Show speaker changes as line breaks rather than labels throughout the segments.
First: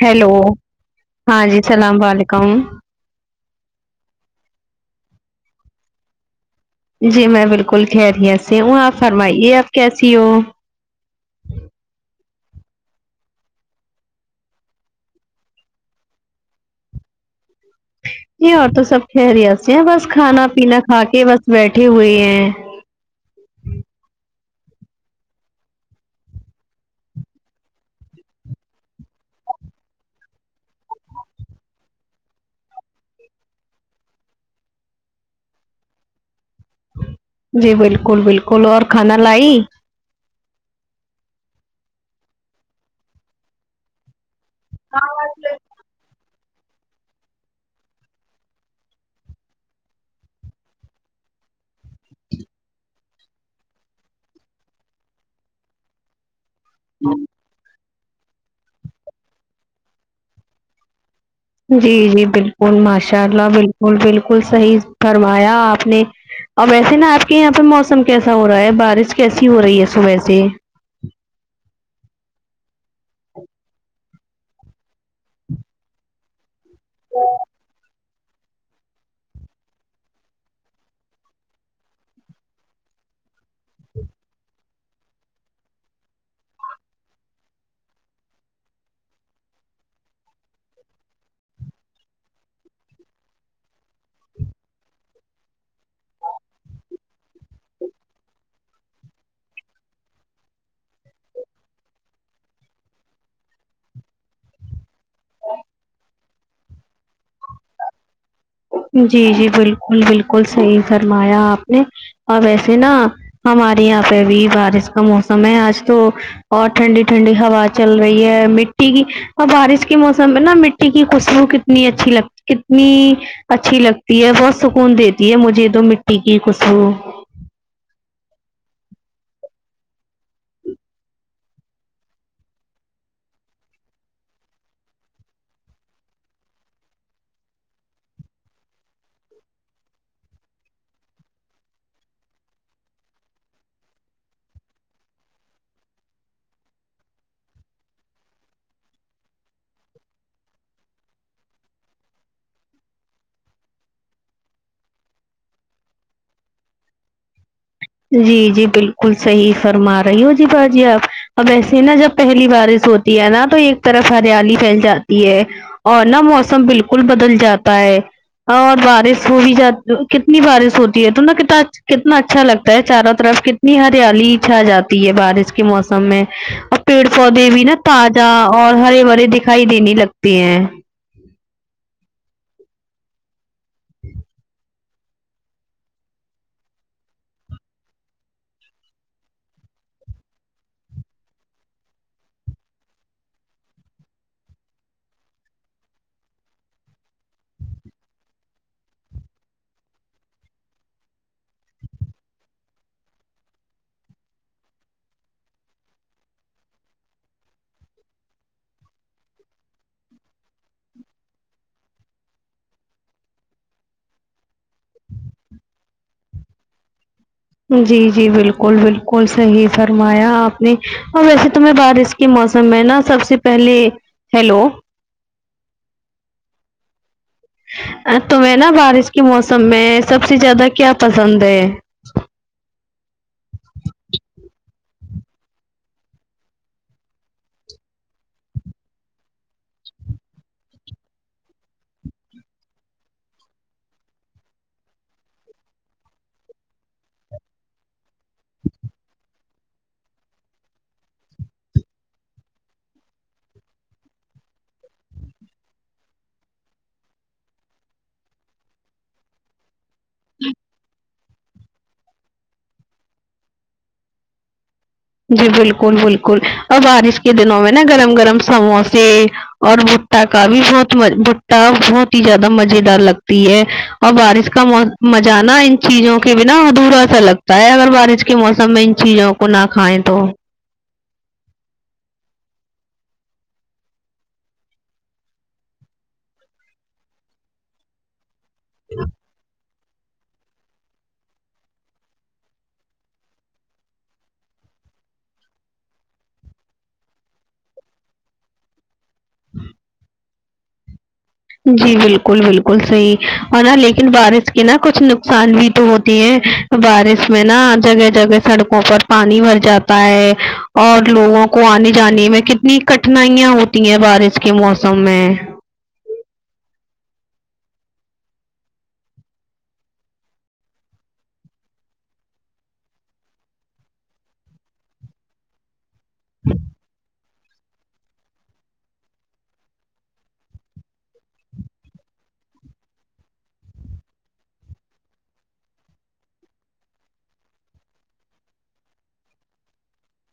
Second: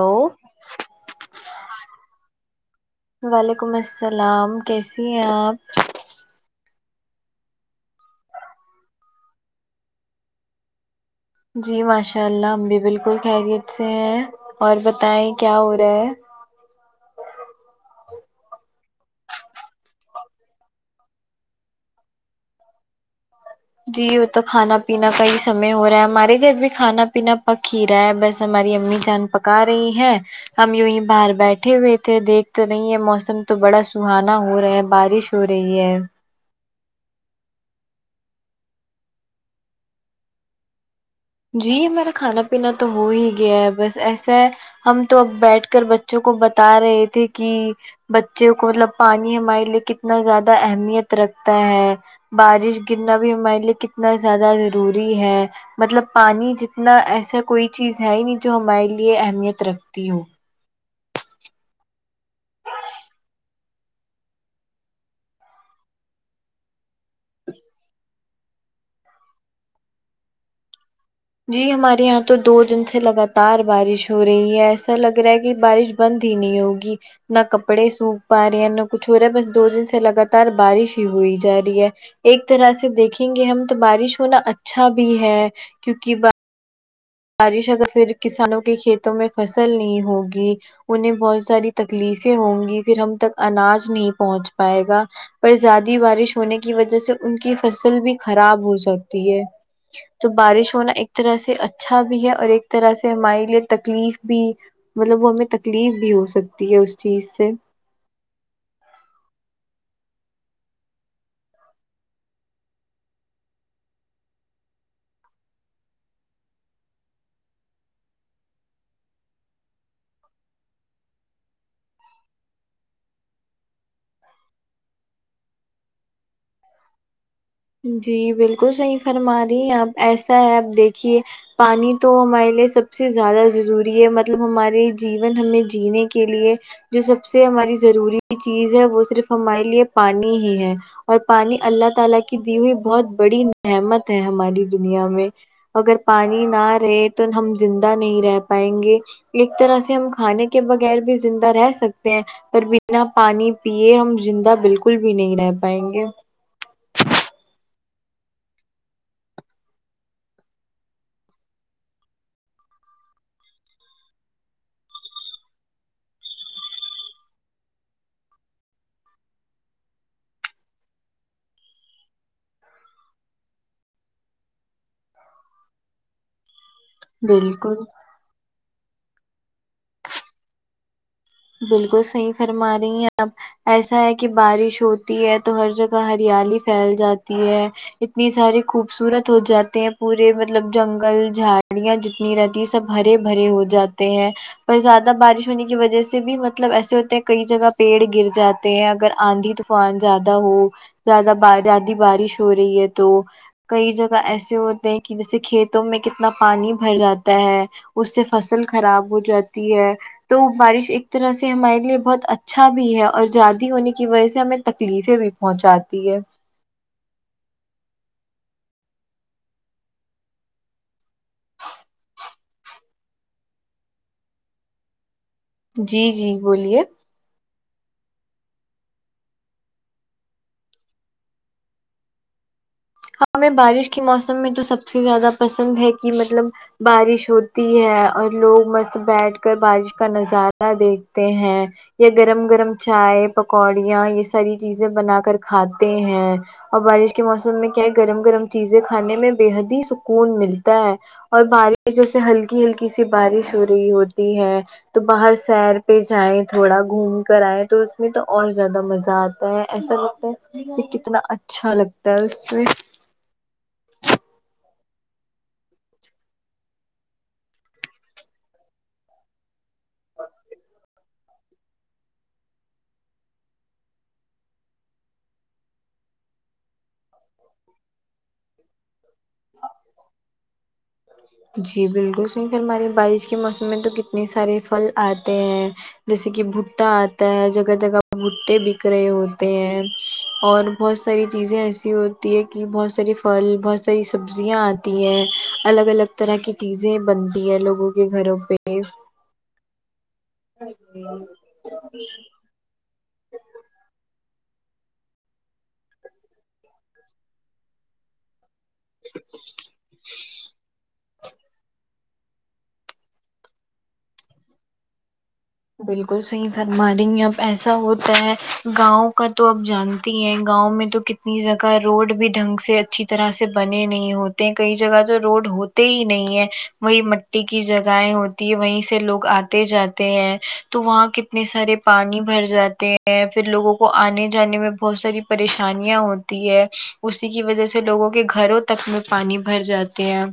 hello ہاں جی سلام و علیکم
وعلیکم السلام کیسی ہیں آپ
جی میں بالکل خیریت سے ہوں آپ فرمائیے آپ کیسی ہو
جی ماشاء اللہ ہم بھی بالکل خیریت سے ہیں اور بتائیں کیا ہو رہا ہے
یہاں تو سب خیریت سے ہیں بس کھانا پینا کھا کے بس بیٹھے ہوئے ہیں
جی وہ تو کھانا پینا کا ہی سمے ہو رہا ہے ہمارے گھر بھی کھانا پینا پک ہی رہا ہے بس ہماری امی جان پکا رہی ہے ہم یوحی باہر بیٹھے ہوئے تھے دیکھ تو نہیں ہے موسم تو بڑا سہانا ہو رہا ہے بارش سو رہی ہے
جی بالکل بالکل اور کھانا لائی
جی میرا کھانا پینا تو ہو ہی گیا ہے بس ایسے ہم تو اب بیٹھ کر بچوں کو بتا رہے تھے کہ بچوں کو مطلب پانی ہمارے لیے کتنا زیادہ اہمیت رکھتا ہے بارش گرنا بھی ہمارے لیے کتنا زیادہ ضروری ہے مطلب پانی جتنا ایسا کوئی چیز ہے نہیں جو ہمارے لیے اہمیت رکھتی ہو
جی جی بالکل ماشاء اللہ بالکل بالکل صحیح فرمایا آپ نے اور ویسے نا آپ کے یہاں پہ موسم کیسا ہو رہا ہے بارش کیسی ہو رہی ہے صبح سے
جی ہمارے یہاں تو دو دن سے لگاتار بارش ہو رہی ہے ایسا لگ رہا ہے کہ بارش بند ہی نہیں ہوگی نہ کپڑے سو پا رہی ہیں ن کچھ ہو رہا ہے بس دو دن سے لگاتار بارش ہی ہوئی جا رہی ہے ایک طرح سے دیکھیں گے ہم تو بارش ہونا اچھا بھی ہے کیونکہ بارش ا تو پھر کسانوں کے کھیتوں میں فصل نہیں ہوگی انہیں بہت ساری تکلیفیں ہوں گی پھر ہم تک اناج نہیں پہنچ پائے گا پر زیادی بارش ہونے کی وجہ سے ان کی فصل بھی خراب ہو سکتی ہے تو بارش ہونا ایک طرح سے اچ اچھا بھی ہے اور ایک طرح سے ہمارے لیے تکلیف بھی مطلب وہ ہمیں تکلیف بھی ہو سکتی ہے اس چیز سے
جی جی بالکل بالکل صحیح فرمایا آپ نے اور ویسے نا ہمارے یہاں پہ بھی بارش کا موسم ہے آج تو اور ٹھنڈی ٹھنڈی ہوا چل رہی ہے مٹی کی اور بارش کے موسم میں نا مٹی کی خوسبو کت کتنی اچھی لگتی کتنی اچھی لگتی ہے بہت سکون دیتی ہے مجھے تو مٹی کی خوسبو
جی بالکل صحیح فرما رہی آپ ایسا ہے آپ دیکھیے پانی تو ہمارے لیے سب سے زیادہ ضروری ہے مطلب ہمارے جیون ہمیں جینے کے لیے جو سب سے ہماری ضروری چیز ہے وہ صرف ہمارے لیے پانی ہی ہے اور پانی اللہ تعالی کی دی ہوئی بہت بڑی نعمت ہے ہماری دنیا میں اگر پانی نہ رہے تو ہم زندہ نہیں رہ پائیں گے ایک طرح سے ہم کھانے کے بغیر بھی زندہ رہ سکتے ہیں پر بنا پانی پیے ہم زندہ بالکل بھی نہیں رہ پائیں گے
جی جی بالکل صحیح فرما رہی ہو جی با جی آپ اب ایسے نا جب پہلی بارش ہوتی ہے نا تو ایک طرف ہریالی پھیل جاتی ہے اور نا موسم بالکل بدل جاتا ہے اور بارش ہو ہی جاتی کتنی بارش ہوتی ہے تو نا کت کتنا اچھا لگتا چاروں طرف کتنی ہریالی چھا جاتی ہے بارش کے موسم میں ا پیڑ پودے بھی
بالکل
نا تازہ اور ہرے بھرے دکھائی دینے لگتے ہیں
بالکل صحیح فرما رہی ہیں آپ ایسا ہے کہ بارش ہوتی ہے تو ہر جگہ ہریالی پھیل جاتی ہے اتنی ساری خوبصورت ہو جاتے ہیں پورے مطلب جنگل جھاڑیاں جتنی نہیں رہتی سب ہرے بھرے ہو جاتے ہیں پر زیادہ بارش ہونے کی وجہ سے سے بھی مطلب ایسے ہوتے ہیں کئی جگہ پیڑ گر جاتے ہیں اگر آندھی طوفان زیادہ ہو زیادہ ب زیادہ بارش ہو رہی ہے تو کئی جگہ ایسے ہوتے ہیں کہ جیسے کھیتوں میں کتنا پانی بھر جاتا ہے اس سے فصل خراب ہو جاتی ہے تو بارش ایک اس طرح سے ہمارے لیے بہت اچھا بھی ہے اور زیاادی ہونے کی وجہ سے ہمیں تکلیفیں بھی پہنچاتی ہے
جی جی بالکل بالکل صحیح فرمایا آپ نے اور ویسے تو میں بارش کے موسم میں نا سب سے پہلے ہیلو
جی جی بولیے
تمہیں نا بارش کے موسم میں سب سے زیادہ کیا پسند ہے
ہمیں بارش کے موسم میں تو سب سے زیادہ پسند ہے کہ مطلب بارش ہوتی ہے اور لوگ مست بیٹھ کر بارش کا نظارہ دیکھتے ہیں یا گرم گرم چائے پکوڑیاں یہ ساری چیزیں بنا کر کھاتے ہیں اور بارش کے موسم میں کیا ہے گرم گرم چیزیں کھانے میں بے حد ہی سکون ملتا ہے اور بارش جیسے ہلکی ہلکی سی بارش ہو رہی ہوتی ہے تو باہر سیر پہ جائیں تھوڑا گھوم کر آئیں تو اس میں تو اور زیادہ مزہ آتا ایسا لتا ہے کتنا اچھا لگتا ہے اس سے
جی بالکل بالکل اور بارش کے دنوں میں نا گرم گرم سموسے اور بھٹٹا کا بھی بہت م بھٹٹا بہت ہی زیادہ مزے دار لگتی ہے اور بارش کا م مزہ نا ان چیزوں کے بنا ادھورا سا لگتا ہے اگر بارش موسم میں ان چیلوں کو ناک کھایے تو
جی بالکل صحیح فرما رہی ہے بارش کے موسم میں تو کتنے سارے پھل آتے ہیں جیسے کہ بھٹا آتا ہے جگہ جگہ بھٹے بک رہے ہوتے ہیں اور بہت ساری چیزیں ایسی ہوتی ہے کہ بہت سارے پھل بہت س اری سبزیاں آتی ہیں الگ الگ طرح کی چیزیں بنتی ہیں لوگوں کے گھروں پہ [unintelligible]
جی بالکل بالکل صحیح اور نا لیکن بارش کے نا کچھ نقصان بھی تو ہوتی ہے بارش میں نا جگہ جگہ سڑکوں پر پانی بھر جاتا ہے اور لوگوں کو آنے جانے میں کتنی کٹنائیاں ہوتی ہیں بارش کے موسم میں
بالکل صحیح فرما رہی ہیں اب ایسا ہوتا ہے گاؤں کا تو آپ جانتی ہیں گاؤں میں تو کت اس جگہ روڈ بھی ڈھنگ سے اچھی طرح سے بنے نہیں ہوتے ہیں کئی جگہ تو روڈ ہوتے ہی نہیں وہی مٹی کی جگہیں ہوتی ہے وہیں سے لوگ آتے جاتے ہیں تو وہاں کتنے سارے پانی بھر جاتے ہیں پھر لوگوں کو آنے جانے میں بہت ساری پریشانیاں ہوتی ہے اسی کی وجہ سے لوگوں کے گھروں تک میں پانی بھر جات ے ہے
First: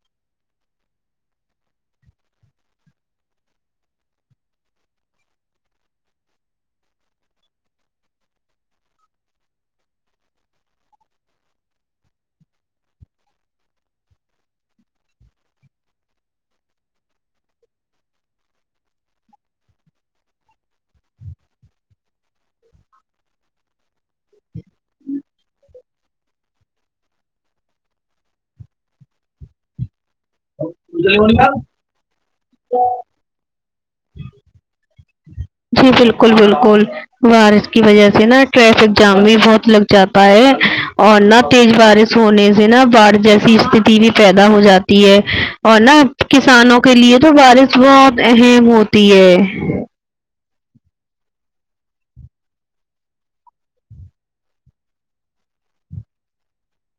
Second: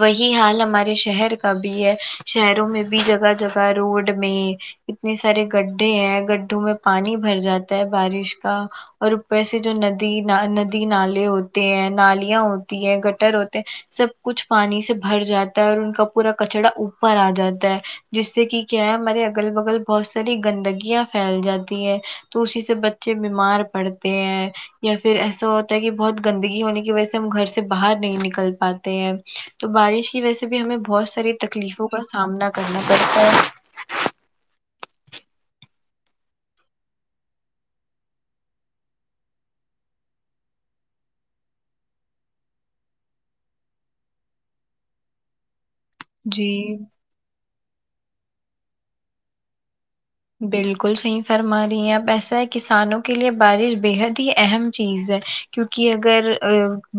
وہی حال ہمارے شہر کا بھی ہے شہروں میں بھی جگہ جگہ روڈ میں اتنے سارے گڈھے ہیں گڈھوں میں پانی بھر جاتا ہے بارش کا اور اوپر سے جو ندی ندی نالے ہوتے ہیں نالیاں ہوتی ہے گٹر ہوتے ہیں سب کچھ پانی سے بھر جاتا ہے اور ان کا پورا کچڑا اوپر آ جاتا ہے جس سے کہ کیا ہے ہمارے اگل بگل بہت ساری گندگیاں پھیل جاتی ہے تو اسی سے ب چے بیمار پڑتے ہیں یا پھر ایسا ہوتا ہے کہ بہت گندگی ہونے کی وجہ سے ہم گھر سے باہر نہیں نکل پاتے ہیں تو بارش کی وجہ سے بھی ہمیں بہت
جی
ساری تکلیفوں کا سامنا کرنا پڑتا ہے
جی بالکل بالکل بارش کی وجہ سے نا ٹریفک جام بھی بہت لگ جاتا ہے اور نہ تیز بارش سونے سے نا باڑھ جیسی استتی بھی پیدا ہو جاتی ہے اور نا
جی
کسانوں کے لیے تو بارش بہت اہم ہوتی ہے
بالکل صحیح فرما رہی ہیں اب ایسا ہے کسانوں کے لیے بارش بےحد ہی اہم چیز ہے کیونکہ اگر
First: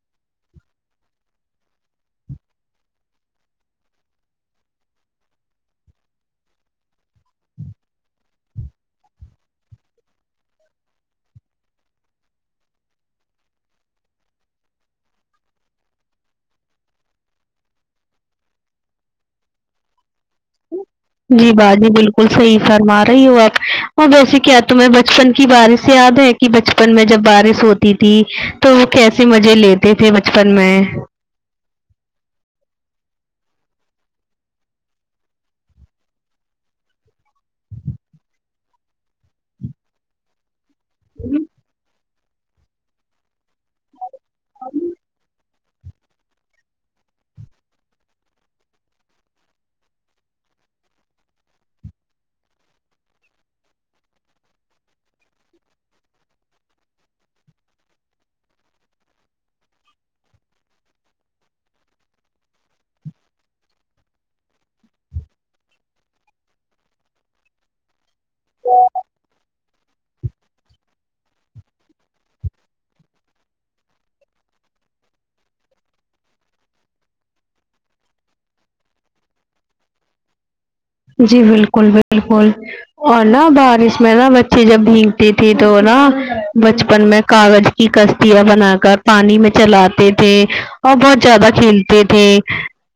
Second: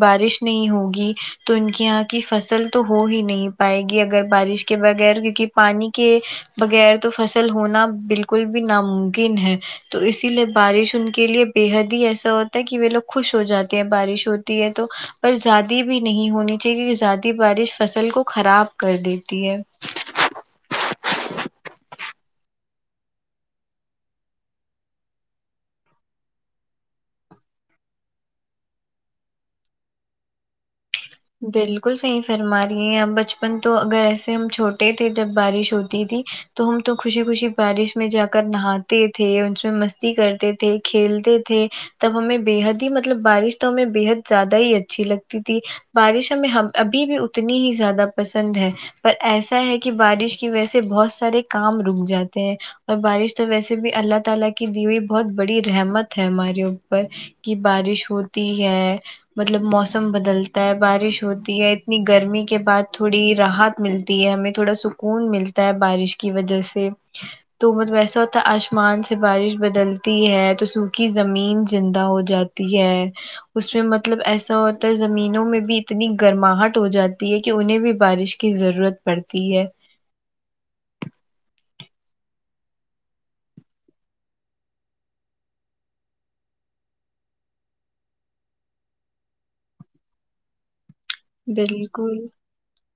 بارش نہیں ہوگی تو ان کے یہاں کی فصل تو ہو ہی نہیں پائے گی اگر بارش کے بغیر کیونکہ پانی کے بغیر تو فصل ہونا بالکل بھی نا ممکن ہے تو اسی لیے بارش ان کے لیے بے حد ہی ایسا ہوتا ہے کہ وہ لوگ خوش ہو جاتے ہیں بارش ہوتی ہے تو پر زیادی بھی نہیں ہونی چاہیے کیونکہ زیادی بارش فصل کو خراب کر دیتی ہے
جی باجی بالکل صحیح فرما رہی ہو آپ اور ویسے کیا تمہیں بچپن کی بارشیں یاد ہے کہ بچپن میں جب بارش ہوتی تھی تو وہ کیسے مزے لیتے تھے بچپن میں
بالکل صحیح فرما رہی ہیں آپ بچپن تو اگر ایسے ہم چھوٹے تھے جب بارش ہوتی تھی تو ہم تو خوشی خوشی بارش میں جا کر نہاتے تھے اس میں مستی کرتے تھے کھیلتے تھے تب ہمیں بےحد ہی مطلب بارش تو ہمیں بےحد زیادہ ہی اچھی لگتی تھی بارش ہمیں ابھی بھی اتنی ہی زیادہ پسند ہے پر ایسا ہے کہ بارش کی وجہ سے بہت سارے کام رک جاتے ہیں اور بارش تو ویسے بھی اللہ تعالی کی دی ہوئی بہت بڑی رحمت ہے ہمارے اوپر کہ بارش ہوتی ہے مطلب موسم بدل بارش ہوتی ہے اتنی گرمی کے بعد تھوڑی راحت ملتی ہے ہمیں تھوڑا سکون ملتا بارش کی وجہ سے تو مطلب ایسا ہوتا ہے آسمان سے بارش بدلتی ہے تو سوکھی زمین زندہ ہوجاتی ہے اس میں مطلب ایسا ہوتا ہے زمین میں بھی اتنی گرماہٹ ہو جاتی ہے کہ انہیں بھی بارش کی ضرورت پڑتی ہے
جی بالکل بالکل اور ناں بارش میں ناں بچے جب بھیگتے تھے تو ناں بچپن میں کاغذ کی کشتیاں بنا کر پانی میں چلاتے تھے اور بہت زیادہ کھیلتے
بالکل
تھے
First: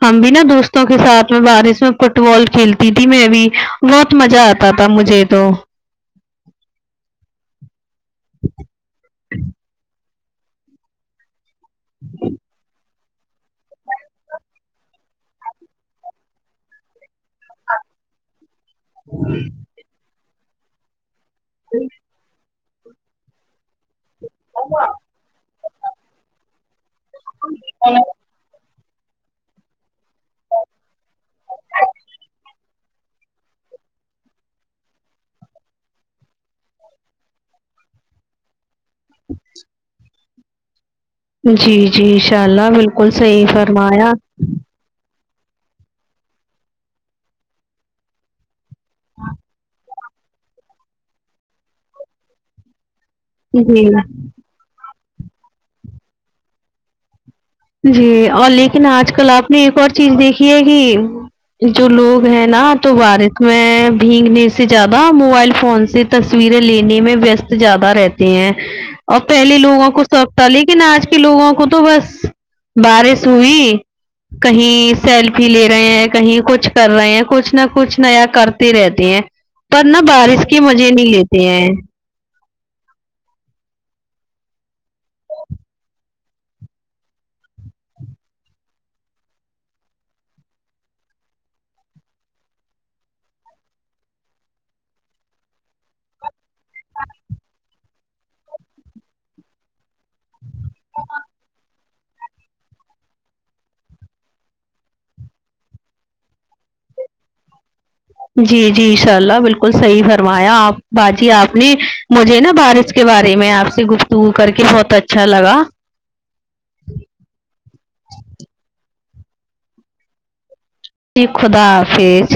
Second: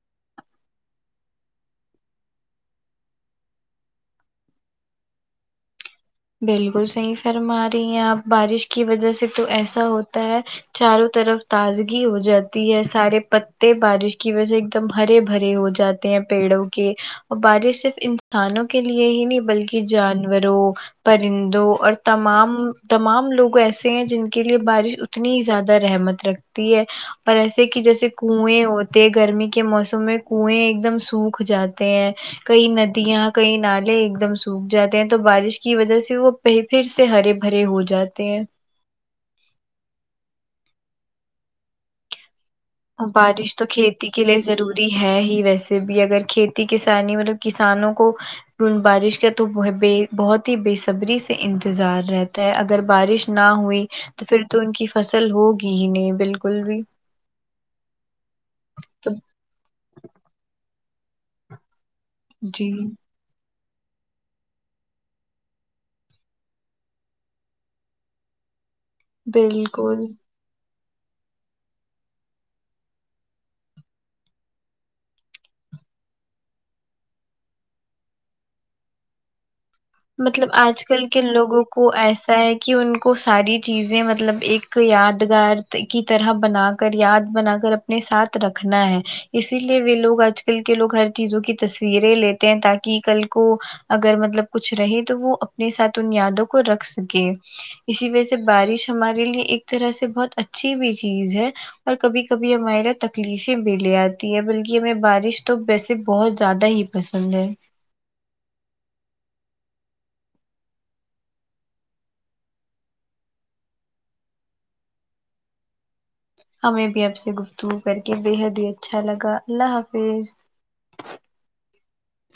ہم بھی ناں دوستوں کے ساتھ میں بارش میں فٹ بال کھیلتے تھی میں بھی بہت مزہ آتا تھا مجھے تو
بالکل صحیح فرما رہی ہیں آپ بارش کی وجہ سے تو ایسا ہوتا ہے چاروں طرف تازگی ہو جاتی ہے سارے پت تے بارش کی وجہ ایک دم ہرے بھرے ہو جاتے ہیں پیڑوں کے اور بارش صرف انسانوں کے لیے ہی نہیں بلکہ جانوروں پرندوں اور تمام تمام لوگ ایسے ہیں جن کے لیے بارش اتنی ہی زیادہ رحمت رکھتی ہے پر ایسے کہ جیسے کنویں ہوتے گرمی کے موسم میں کنویں ایک دم سوکھ جاتے ہیں کئی ندیاں کئی نالے ایک دم سوکھ جاتے ہیں تو بارش کی وجہ سے وہ پھر سے ہرے بھرے ہو جاتے ہیں
[inaudible] جی جی انشاء اللہ بالکل صحیح
بارش تو کھیتی
فرمایا
کے لیے ضروری ہے ہی ویسے بھی اگر کھیتی کسانی مطلب کسانوں کو کی بارش کا تو بہت ہی بےصبری سے انتظار رہتا ہے اگر بارش نہ
جی
ہوئی تو پھر تو ان کی فصل ہوگی ہی نہیں بالکل بھی
جی اور لیکن
تو
آج کل آپ نے ایک اور چیز دیکھی ہے کہ جو لوگ ہے
جی
ناں تو بارش میں بھیگنے سے زیادہ موبائل فون سے تصویریں لینے میں ویست زیادہ رہتے ہیں اور پہلے لوگوں کو
بالکل
سوق تھا لیکن آج کے لوگوں کو تو بس بارش ہوئی کہیں سیلفی لے رہے ہیں کہیں کچھ کر رہے ہیں کچھ نہ کچھ نیا کر تے رہتے ہیں پر نہ بارش
مطلب
کے
آج
مزے
کل
نہیں
کے
لیتے
لوگوں
ہیں
کو ایسا ہے کہ ان کو ساری چیزیں مطلب ایک یادگار کی طرح بنا کر یاد بنا کر اپ اپنے ساتھ رکھنا ہے اسی لیے وے لوگ آج کل کے لوگ ہر چیزوں کی تصویریں لی تے ہیں تاکہ کل کو اگر مطلب کچھ رہے تو وہ اپنے ساتھ ان یادوں کو رکھ سکے اسی وجہ سے بارش ہمارے لیے ایک طرح سے بہت اچھی بھی چیز ہے اور کبھی کبھی ہمارےا تکلیفیں بھی لے آتی ہے بلکہ ہمیں بارش تو ویسے بہت زیادہ ہی پھر سنڈے
جی جی انشاء اللہ بالکل صحیح فرمایا آپ باجی آپ نے مجھے نا بارش اس کے بارے میں آپ سے گفتگو کر کے بہت اچھا لگا
ہمیں بھی اب سے گفتگو کر کے بےحد ہی اچھا لگا اللہ حافظ
جی خدا حافظ